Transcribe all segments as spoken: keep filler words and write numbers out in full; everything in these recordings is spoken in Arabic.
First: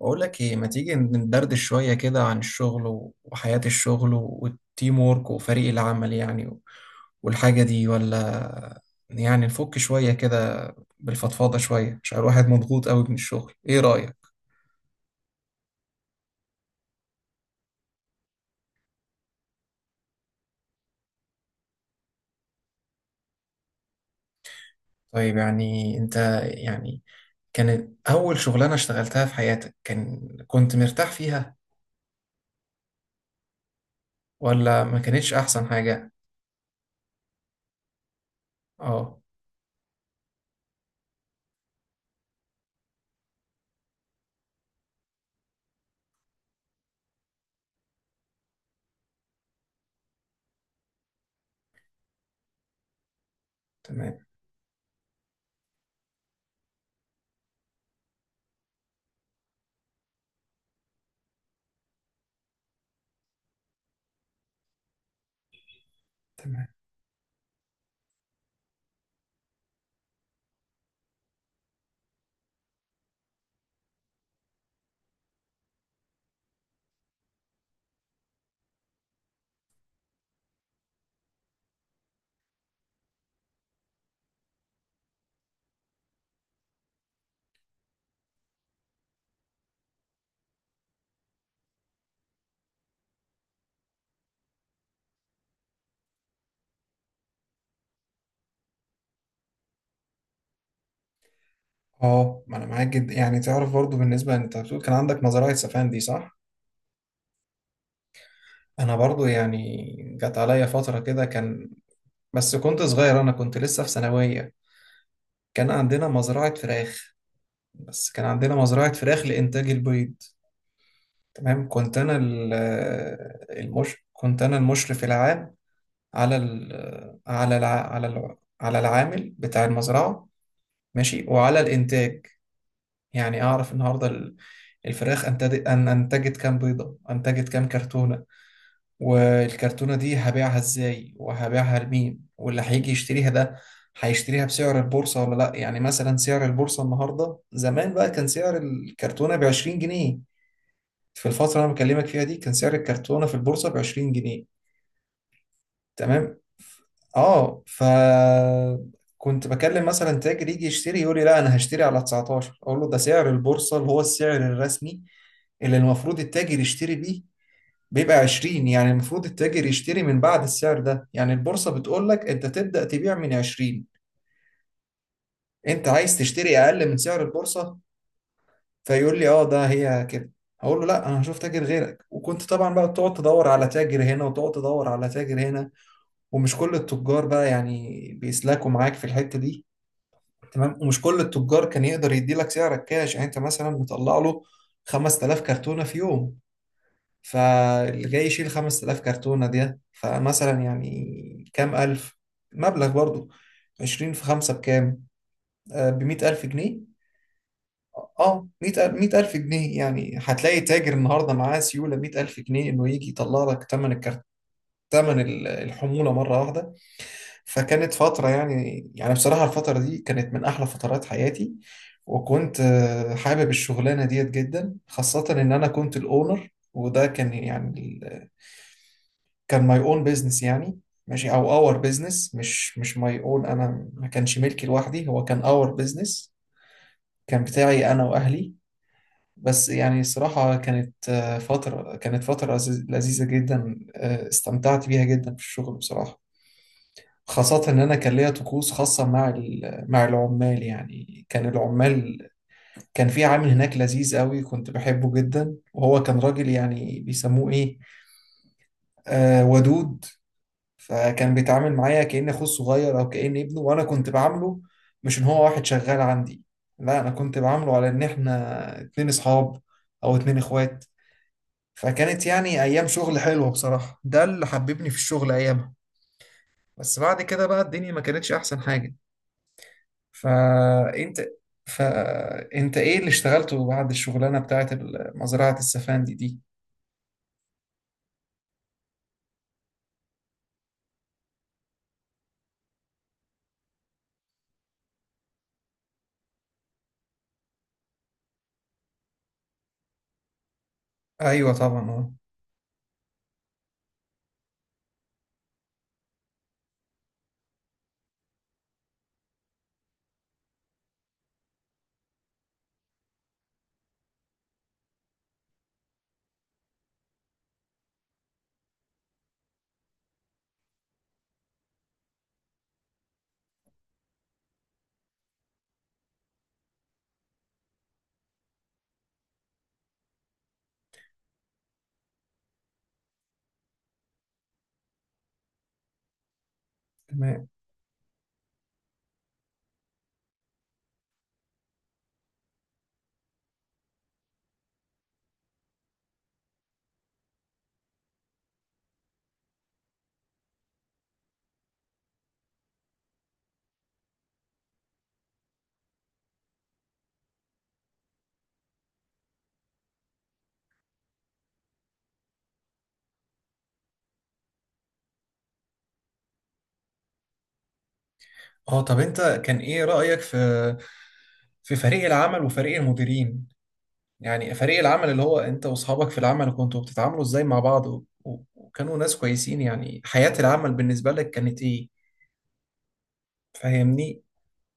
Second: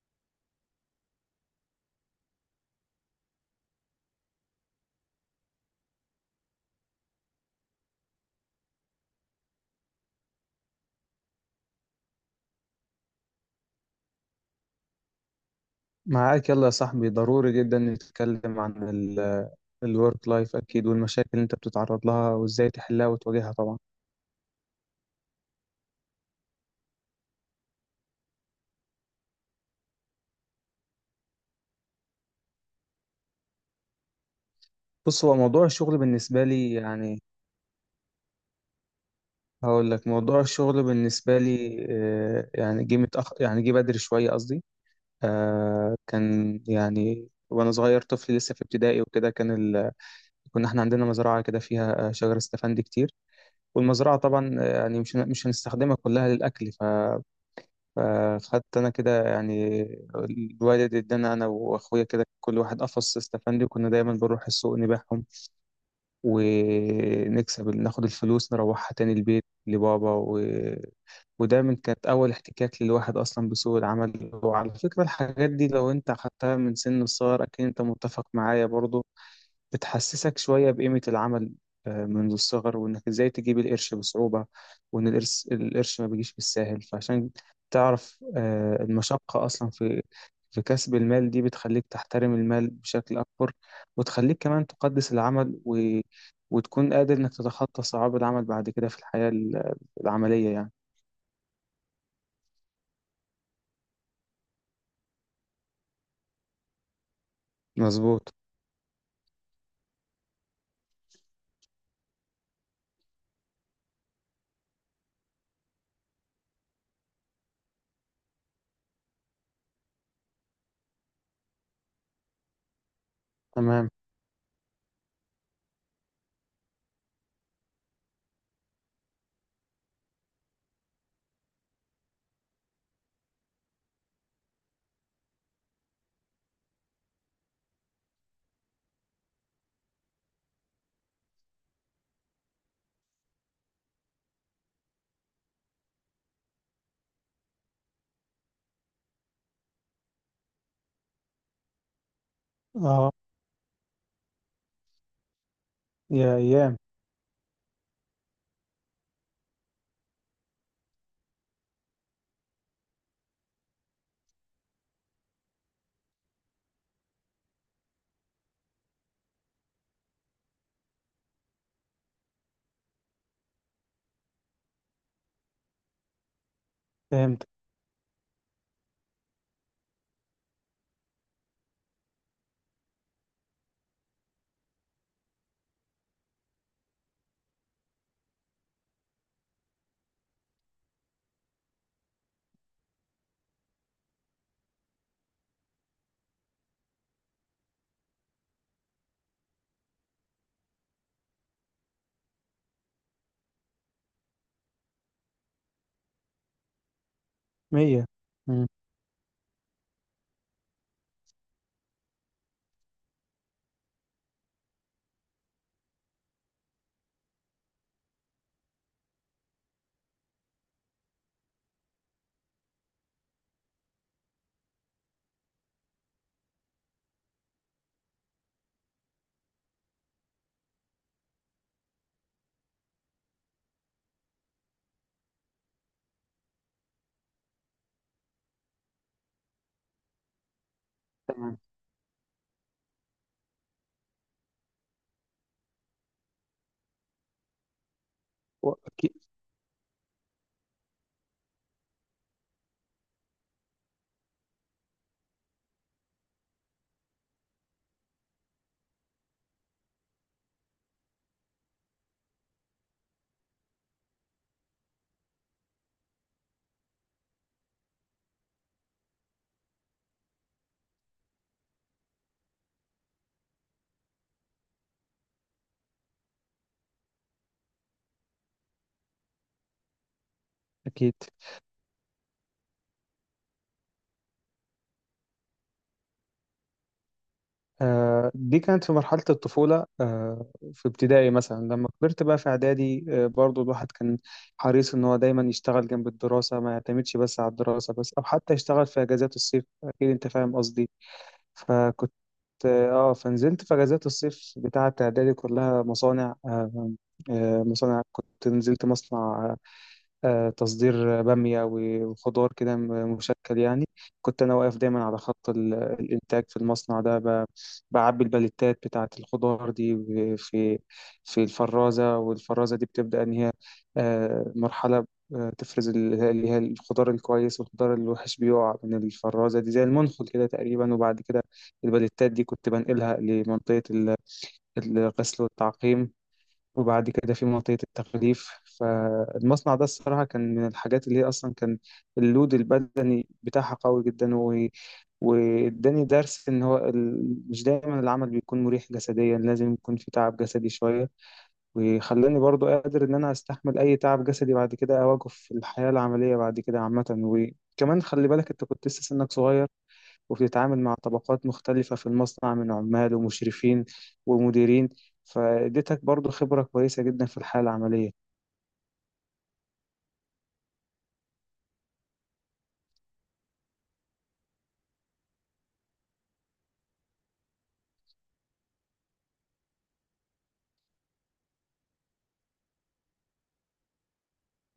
بقول لك ايه، ما تيجي ندردش شوية كده عن الشغل و- وحياة الشغل و- والتيم وورك وفريق العمل يعني و- والحاجة دي، ولا يعني نفك شوية كده، بالفضفاضة شوية عشان الواحد مضغوط قوي من الشغل؟ ايه رأيك؟ معاك، يلا يا صاحبي، ضروري جدا نتكلم عن الورك لايف، اكيد، والمشاكل اللي انت بتتعرض لها وازاي تحلها وتواجهها طبعا. طيب، يعني انت، يعني كانت اول شغلانة اشتغلتها في حياتك، كان كنت مرتاح فيها ولا ما بص، كانتش هو موضوع احسن الشغل حاجة؟ بالنسبه لي يعني اه. هقول لك موضوع الشغل بالنسبه لي، آه، يعني جه متأخر، يعني جه بدري شويه قصدي. آه، كان، يعني وانا صغير طفل لسه في ابتدائي وكده، كان ال... كنا احنا عندنا مزرعه كده فيها آه، شجر استفندي كتير. والمزرعه تمام. طبعا، آه، يعني مش مش هنستخدمها كلها للاكل. فخدت انا كده يعني الوالد ادانا انا واخويا كده كل واحد قفص استفندي، وكنا دايما بنروح السوق نبيعهم تمام. ونكسب، ناخد الفلوس نروحها تاني البيت لبابا و... ودايما كانت اول احتكاك للواحد اصلا بسوق العمل. وعلى فكرة، الحاجات دي لو انت اخدتها من سن الصغر، اكيد انت متفق معايا برضو، بتحسسك شوية بقيمة العمل، آه، منذ الصغر، وإنك إزاي تجيب القرش بصعوبة، وإن القرش القرش ما بيجيش بالساهل. فعشان تعرف آه، المشقة أصلا في في كسب المال، دي بتخليك تحترم المال بشكل أكبر، وتخليك كمان تقدس العمل و... وتكون قادر إنك تتخطى صعاب العمل بعد كده في الحياة ال- العملية يعني. اه، ما انا معاك جدا، يعني تعرف برضو، بالنسبة انت بتقول كان عندك نظرية سفان دي، صح؟ مظبوط. انا برضو يعني جت عليا فترة كده، كان، بس كنت صغير، انا كنت لسه في ثانوية. كان عندنا مزرعة فراخ، بس كان عندنا مزرعة فراخ لإنتاج البيض. تمام، كنت انا ال- تمام. المش كنت انا المشرف العام على ال... على الع... على ال... على العامل بتاع المزرعة، ماشي، وعلى الإنتاج. يعني اعرف النهاردة ال- الفراخ انتجت، أن انتجت كام بيضة، انتجت كام كرتونة، والكرتونة دي هبيعها ازاي وهبيعها لمين، واللي هيجي يشتريها ده هيشتريها بسعر البورصة ولا لا. يعني مثلا سعر البورصة النهاردة، زمان بقى كان سعر الكرتونة بعشرين جنيه. في الفترة اللي أنا بكلمك فيها دي كان سعر اه. الكرتونة في البورصة بعشرين جنيه. تمام. يا ايام. اه. ف كنت بكلم مثلا تاجر يجي يشتري، يقول لي لا، انا هشتري على تسعتاشر. اقول له ده سعر البورصه، اللي هو السعر الرسمي اللي المفروض التاجر يشتري بيه، بيبقى عشرين. يعني المفروض التاجر يشتري من بعد السعر ده، يعني البورصة بتقول لك انت تبدأ تبيع من عشرين، انت عايز تشتري اقل من سعر فهمت. البورصة. فيقول لي اه، ده هي كده. هقول له لا، انا هشوف تاجر غيرك. وكنت طبعا بقى تقعد تدور على تاجر هنا وتقعد تدور على تاجر هنا، ومش كل التجار بقى يعني بيسلكوا معاك في الحتة دي. تمام، ومش كل التجار كان يقدر يدي لك سعرك كاش. يعني انت مثلا مطلع له 5000 كرتونة في يوم، فاللي جاي يشيل 5000 كرتونة دي فمثلا يعني كام ألف مبلغ برضو؟ عشرين في خمسة بكام؟ ب مية ألف جنيه. مية. اه، مم. مئة مئة ألف جنيه. يعني هتلاقي تاجر النهارده معاه سيولة مئة ألف جنيه انه يجي يطلع لك ثمن الكرت، ثمن ال- الحمولة مرة واحدة. فكانت فترة، يعني يعني بصراحة، الفترة دي كانت من أحلى فترات حياتي. وكنت آه، حابب الشغلانة ديت جدا، خاصة إن أنا كنت الأونر. وده كان يعني كان ماي اون بيزنس يعني. ماشي، او اور بيزنس، مش مش ماي اون، انا ما كانش ملكي لوحدي، هو كان اور بيزنس، كان بتاعي انا واهلي. بس يعني الصراحة كانت آه، تمام. فترة، كانت فترة لذيذ- لذيذة جدا، آه، استمتعت بيها جدا في الشغل بصراحة. خاصة إن أنا كان ليا طقوس و- خاصة أكيد. مع ال- مع العمال، يعني كان العمال، كان في عامل هناك لذيذ قوي، كنت بحبه جدا، وهو كان راجل يعني بيسموه إيه، آه ودود. فكان بيتعامل معايا كأن أخوه الصغير أو كأن ابنه، وأنا كنت بعامله مش إن هو واحد شغال عندي، لا، أنا كنت بعامله على إن إحنا اتنين أصحاب أو اتنين إخوات. فكانت يعني أيام شغل حلوة بصراحة، ده اللي حببني في الشغل أيامها. بس بعد كده بقى الدنيا ما كانتش أحسن حاجة. أكيد. فأنت فأنت إيه اللي اشتغلته بعد الشغلانة بتاعت ال- مزرعة السفان دي دي؟ آه، دي كانت في مرحلة الطفولة، آه، في ابتدائي مثلا. لما كبرت بقى في إعدادي، آه، برضو الواحد كان حريص إن هو دايما يشتغل جنب الدراسة، ما يعتمدش بس على الدراسة بس، أو حتى يشتغل في أجازات الصيف. أكيد أنت فاهم قصدي. أيوة طبعا، أه. فكنت آه فنزلت في أجازات الصيف بتاعة إعدادي كلها مصانع. آه، آه، مصانع، كنت نزلت مصنع آه، آه، تصدير بامية و- وخضار كده م- مشكل يعني. كنت أنا واقف دايما على خط ال- الإنتاج في المصنع ده، ب- بعبي الباليتات بتاعة الخضار دي و- في في الفرازة، والفرازة دي بتبدأ إن هي آه، مرحلة آه، تفرز ال- اللي هي الخضار الكويس، والخضار الوحش بيقع من الفرازة دي زي المنخل كده تقريبا. وبعد كده الباليتات دي كنت بنقلها لمنطقة ال- الغسل والتعقيم، وبعد كده في تمام. منطقة التغليف. فالمصنع ده الصراحة كان من الحاجات اللي هي أصلا كان اللود البدني بتاعها قوي جدا و... واداني درس إن هو ال... مش دايما العمل بيكون مريح جسديا، لازم يكون في تعب جسدي شوية. وخلاني برضو قادر إن أنا أستحمل أي تعب جسدي بعد كده أواجهه في الحياة العملية بعد كده عامة. وكمان خلي بالك أنت كنت لسه سنك صغير، وبتتعامل مع طبقات مختلفة في المصنع من عمال ومشرفين ومديرين، فاديتك برضو خبرة كويسة جدا في الحالة العملية. اه، طب انت كان ايه رأيك في في فريق العمل وفريق المديرين؟ يعني فريق العمل اللي هو انت واصحابك في العمل، كنتوا بتتعاملوا ازاي مع بعض، و- و- وكانوا ناس كويسين؟ يعني حياة العمل بالنسبة لك كانت ايه؟ فاهمني؟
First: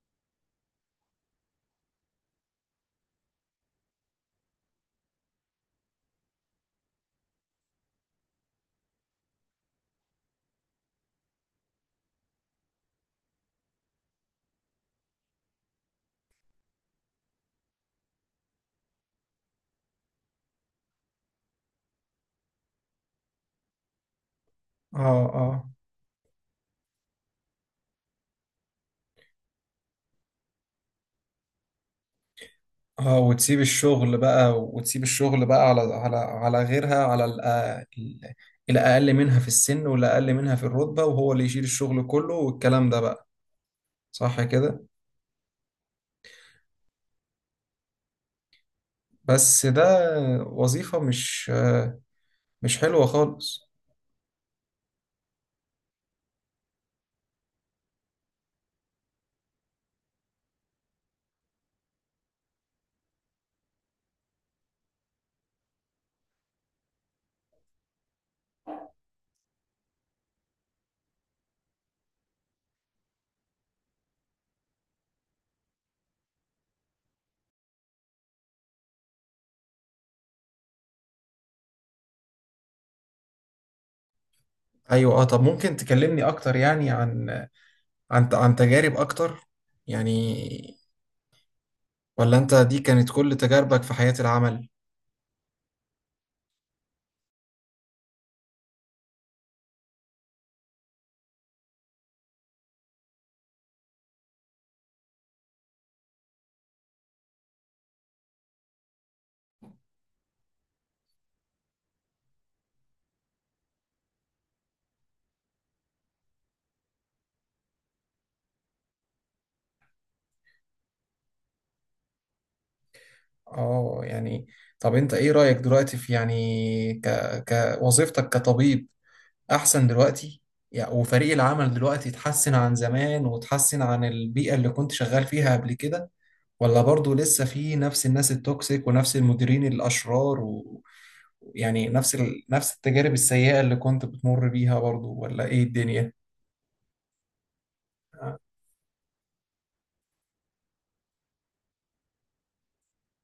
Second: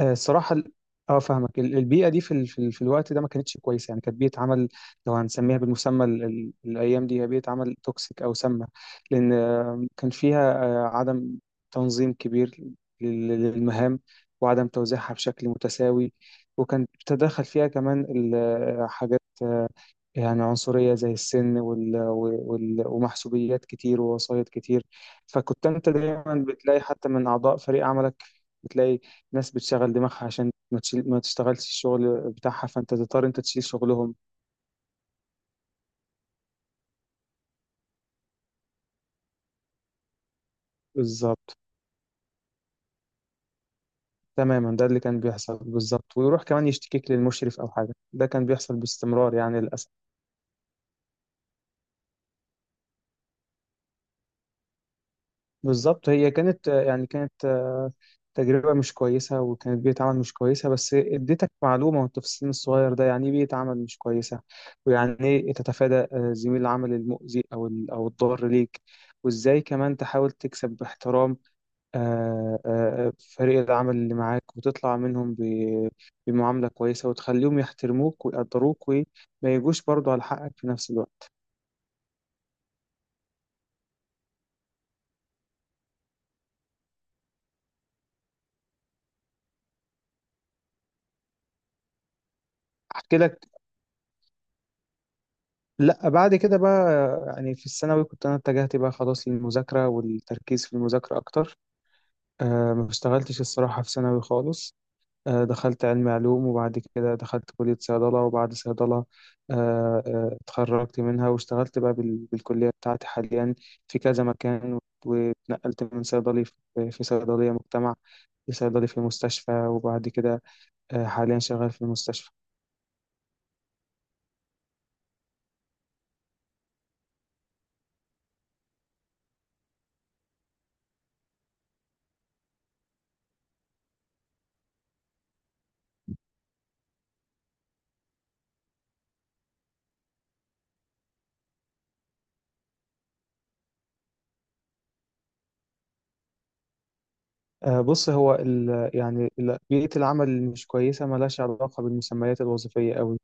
آه، الصراحة ال- اه فاهمك. ال- البيئة دي في ال... في ال- في الوقت ده ما كانتش كويسة، يعني كانت بيئة عمل، لو هنسميها بالمسمى ال... ال- الأيام دي، هي بيئة عمل توكسيك أو سامة. لأن آه، كان فيها آه، عدم تنظيم كبير لل- للمهام، وعدم توزيعها بشكل متساوي. وكان تدخل فيها كمان ال- آه، حاجات آه، يعني عنصرية، زي السن وال... وال... ومحسوبيات كتير، ووسايط كتير. اه، اه، فكنت انت دايما بتلاقي حتى من أعضاء فريق عملك، بتلاقي ناس بتشغل دماغها عشان ما, تشيل... ما تشتغلش الشغل بتاعها، فانت اه، تضطر انت وتسيب تشيل شغلهم. الشغل بقى، وتسيب الشغل بقى على على على غيرها على الأ- ال- الأقل منها في السن والأقل منها في الرتبة، وهو اللي بالظبط. يشيل الشغل كله والكلام ده بقى. صح تماما، كده؟ ده اللي كان بيحصل بالظبط، ويروح كمان يشتكيك للمشرف أو حاجة. ده كان بيحصل باستمرار يعني، بس ده للأسف. وظيفة، مش مش حلوة خالص. بالظبط. هي كانت يعني كانت آه، تجربة مش كويسة، وكانت بيئة عمل مش كويسة، بس اديتك معلومة وانت في السن الصغير ده يعني ايه بيئة عمل مش كويسة، ويعني ايه تتفادى آه، زميل العمل المؤذي، او ال- او الضار ليك. وازاي كمان تحاول تكسب باحترام آه، آه، فريق العمل اللي معاك، وتطلع منهم ب- بمعاملة كويسة، وتخليهم يحترموك ويقدروك، وما يجوش برضو على حقك في نفس الوقت. ايوه، اه، طب ممكن تكلمني اكتر يعني عن عن عن تجارب اكتر؟ يعني ولا انت دي كانت احكي كل لك. تجاربك في حياة العمل؟ لا، بعد كده بقى، يعني في الثانوي كنت انا اتجهت بقى خلاص للمذاكره والتركيز في المذاكره اكتر. أه ما اشتغلتش الصراحه في ثانوي خالص. أه دخلت علم علوم، وبعد كده دخلت كليه صيدله. وبعد صيدله أه آه، اتخرجت منها واشتغلت بقى بال- بالكليه بتاعتي حاليا في كذا مكان. واتنقلت من صيدلي في في صيدليه مجتمع لصيدلي في مستشفى، وبعد كده أه حاليا شغال في المستشفى. اه. يعني طب انت ايه رأيك دلوقتي في، يعني، ك... كوظيفتك كطبيب، احسن دلوقتي؟ يعني وفريق العمل دلوقتي اتحسن عن زمان وتحسن عن البيئة اللي كنت شغال فيها قبل كده؟ ولا برضو لسه في نفس الناس التوكسيك ونفس المديرين الأشرار و- ويعني نفس ال... نفس التجارب السيئة اللي كنت بتمر بيها برضو؟ ولا ايه الدنيا؟ آه، بص، هو ال يعني ال- بيئة العمل اللي مش كويسة ملهاش علاقة بالمسميات الوظيفية قوي.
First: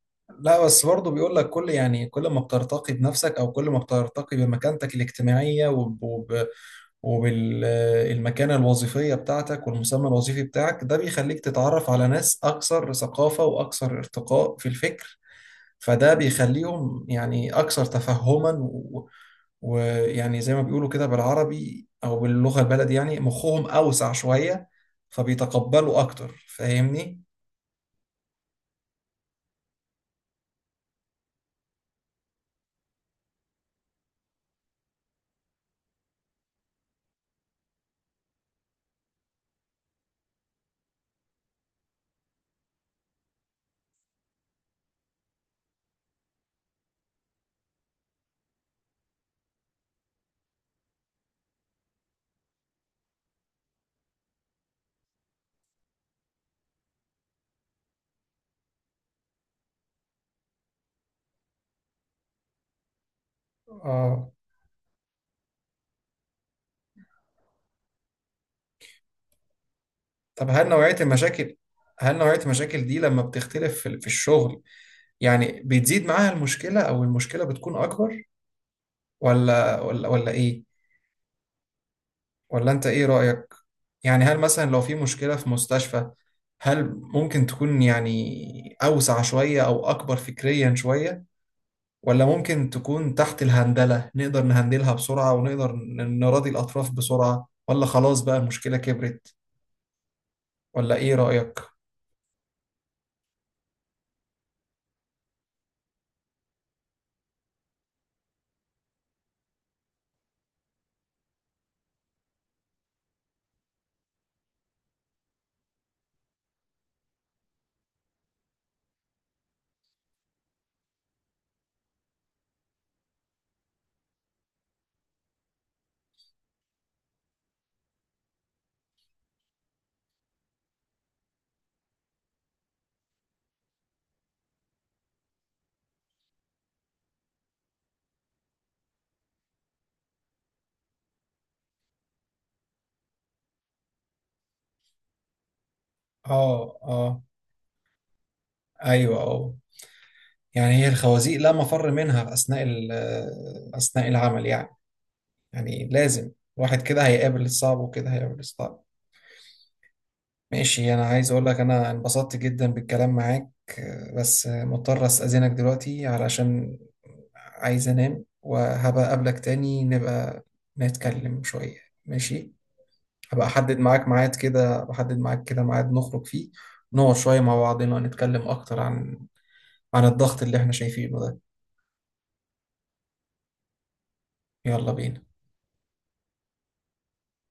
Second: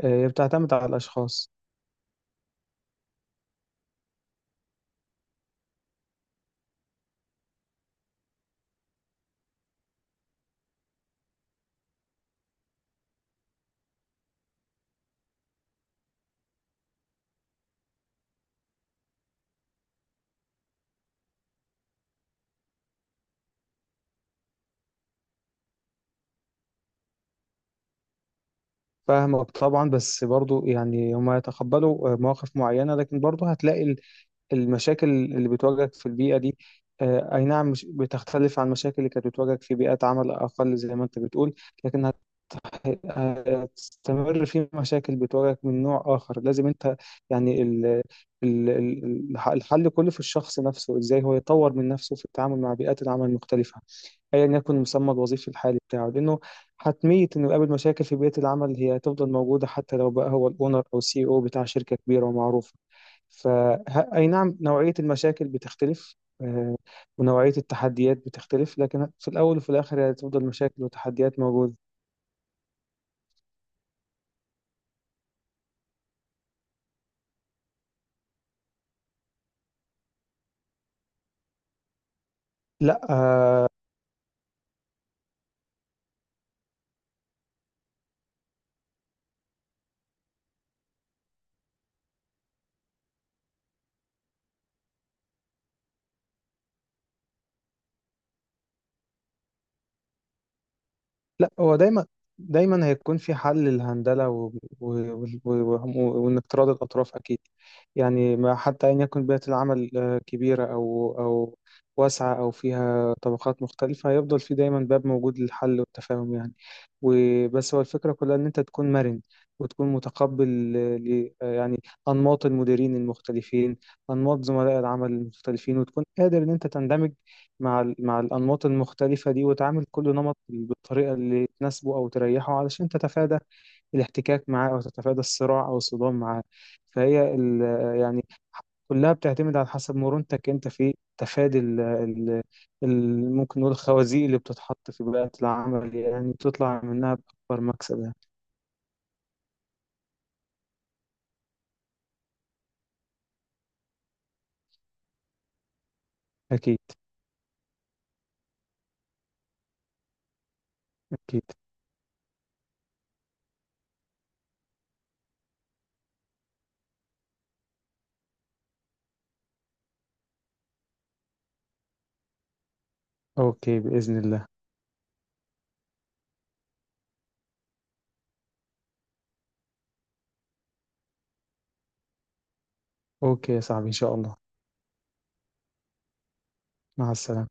آه، هي لا، بتعتمد بس على برضو بيقول لك الأشخاص. كل، يعني، كل ما بترتقي بنفسك او كل ما بترتقي بمكانتك الاجتماعية وبالمكانة الوظيفية بتاعتك والمسمى الوظيفي بتاعك، ده بيخليك تتعرف على ناس أكثر ثقافة وأكثر ارتقاء في الفكر. فده بيخليهم يعني أكثر تفهما، و- ويعني زي ما بيقولوا كده بالعربي أو باللغة البلد، يعني مخهم أوسع شوية، فبيتقبلوا أكتر. فاهمني؟ فاهمك طبعا، بس برضو يعني هما يتقبلوا آه، مواقف معينة، لكن برضو هتلاقي المشاكل اللي بتواجهك في البيئة دي، آه، أي نعم مش بتختلف عن المشاكل اللي كانت بتواجهك في بيئات عمل أقل زي ما أنت بتقول. لكن هت- هتستمر في مشاكل بتواجهك من نوع آخر. لازم أنت يعني ال ال ال الح- الحل كله في الشخص نفسه، إزاي هو يطور من نفسه في التعامل مع بيئات العمل المختلفة، ايا يكن المسمى الوظيفي الحالي بتاعه. لانه حتميه انه يقابل مشاكل في بيئه العمل، هي هتفضل موجوده حتى لو بقى هو الاونر او السي او بتاع شركه كبيره ومعروفه. ف ه- اي اه، نعم، نوعيه المشاكل بتختلف، آه، ونوعيه التحديات بتختلف، لكن في الاول وفي الاخر هي هتفضل طب هل مشاكل نوعية وتحديات المشاكل موجوده. هل نوعية المشاكل دي لما بتختلف في في الشغل، يعني بتزيد معاها المشكلة أو المشكلة بتكون أكبر؟ ولا ولا ولا ايه؟ ولا انت لا، ايه رأيك؟ يعني هل مثلا لو في مشكلة في مستشفى، هل ممكن تكون يعني أوسع شوية أو أكبر فكريا شوية، ولا ممكن تكون تحت الهندلة، نقدر نهندلها بسرعة ونقدر ن- نراضي الأطراف بسرعة؟ ولا خلاص بقى المشكلة كبرت؟ ولا ايه لا. رأيك؟ هو دايما، دايما هيكون في حل للهندلة و... و... و... و... وإنك تراضي الأطراف أكيد. يعني، ما حتى أن يكون بيئة العمل آه، كبيرة، أو أو واسعة، أو فيها طبقات مختلفة، هيفضل في دايما باب موجود للحل والتفاهم يعني. وبس هو الفكرة كلها إن أنت تكون مرن، وتكون متقبل آه، ل... آه، يعني أنماط المديرين المختلفين، أنماط زملاء العمل المختلفين، وتكون قادر إن أنت تندمج مع ال- مع الأنماط المختلفة دي، وتعامل كل نمط بالطريقة اللي تناسبه أو تريحه، علشان تتفادى الاحتكاك معاه، أو تتفادى الصراع أو الصدام معاه. فهي ال- يعني كلها بتعتمد على حسب مرونتك أنت في تفادي ال ال ال ممكن نقول الخوازيق اللي بتتحط في بيئة العمل، يعني اه، بتطلع منها اه، بأكبر مكسب يعني. ايوه، اه. يعني هي الخوازيق لا مفر منها أثناء ال- أثناء العمل يعني يعني لازم أكيد. الواحد كده هيقابل الصعب، وكده هيقابل الصعب. ماشي، انا عايز أكيد. اقول لك انا انبسطت جدا بالكلام معاك. آه، بس آه، مضطر استأذنك دلوقتي، علشان عايز انام، وهبقى اقابلك تاني، نبقى نتكلم شوية. ماشي، هبقى احدد أوكي، معاك بإذن ميعاد الله. كده بحدد معاك كده ميعاد نخرج فيه، نقعد شوية مع بعضنا، نتكلم اكتر عن عن الضغط اللي احنا شايفينه ده. أوكي يا صاحبي، إن شاء الله. يلا بينا. مع السلامة.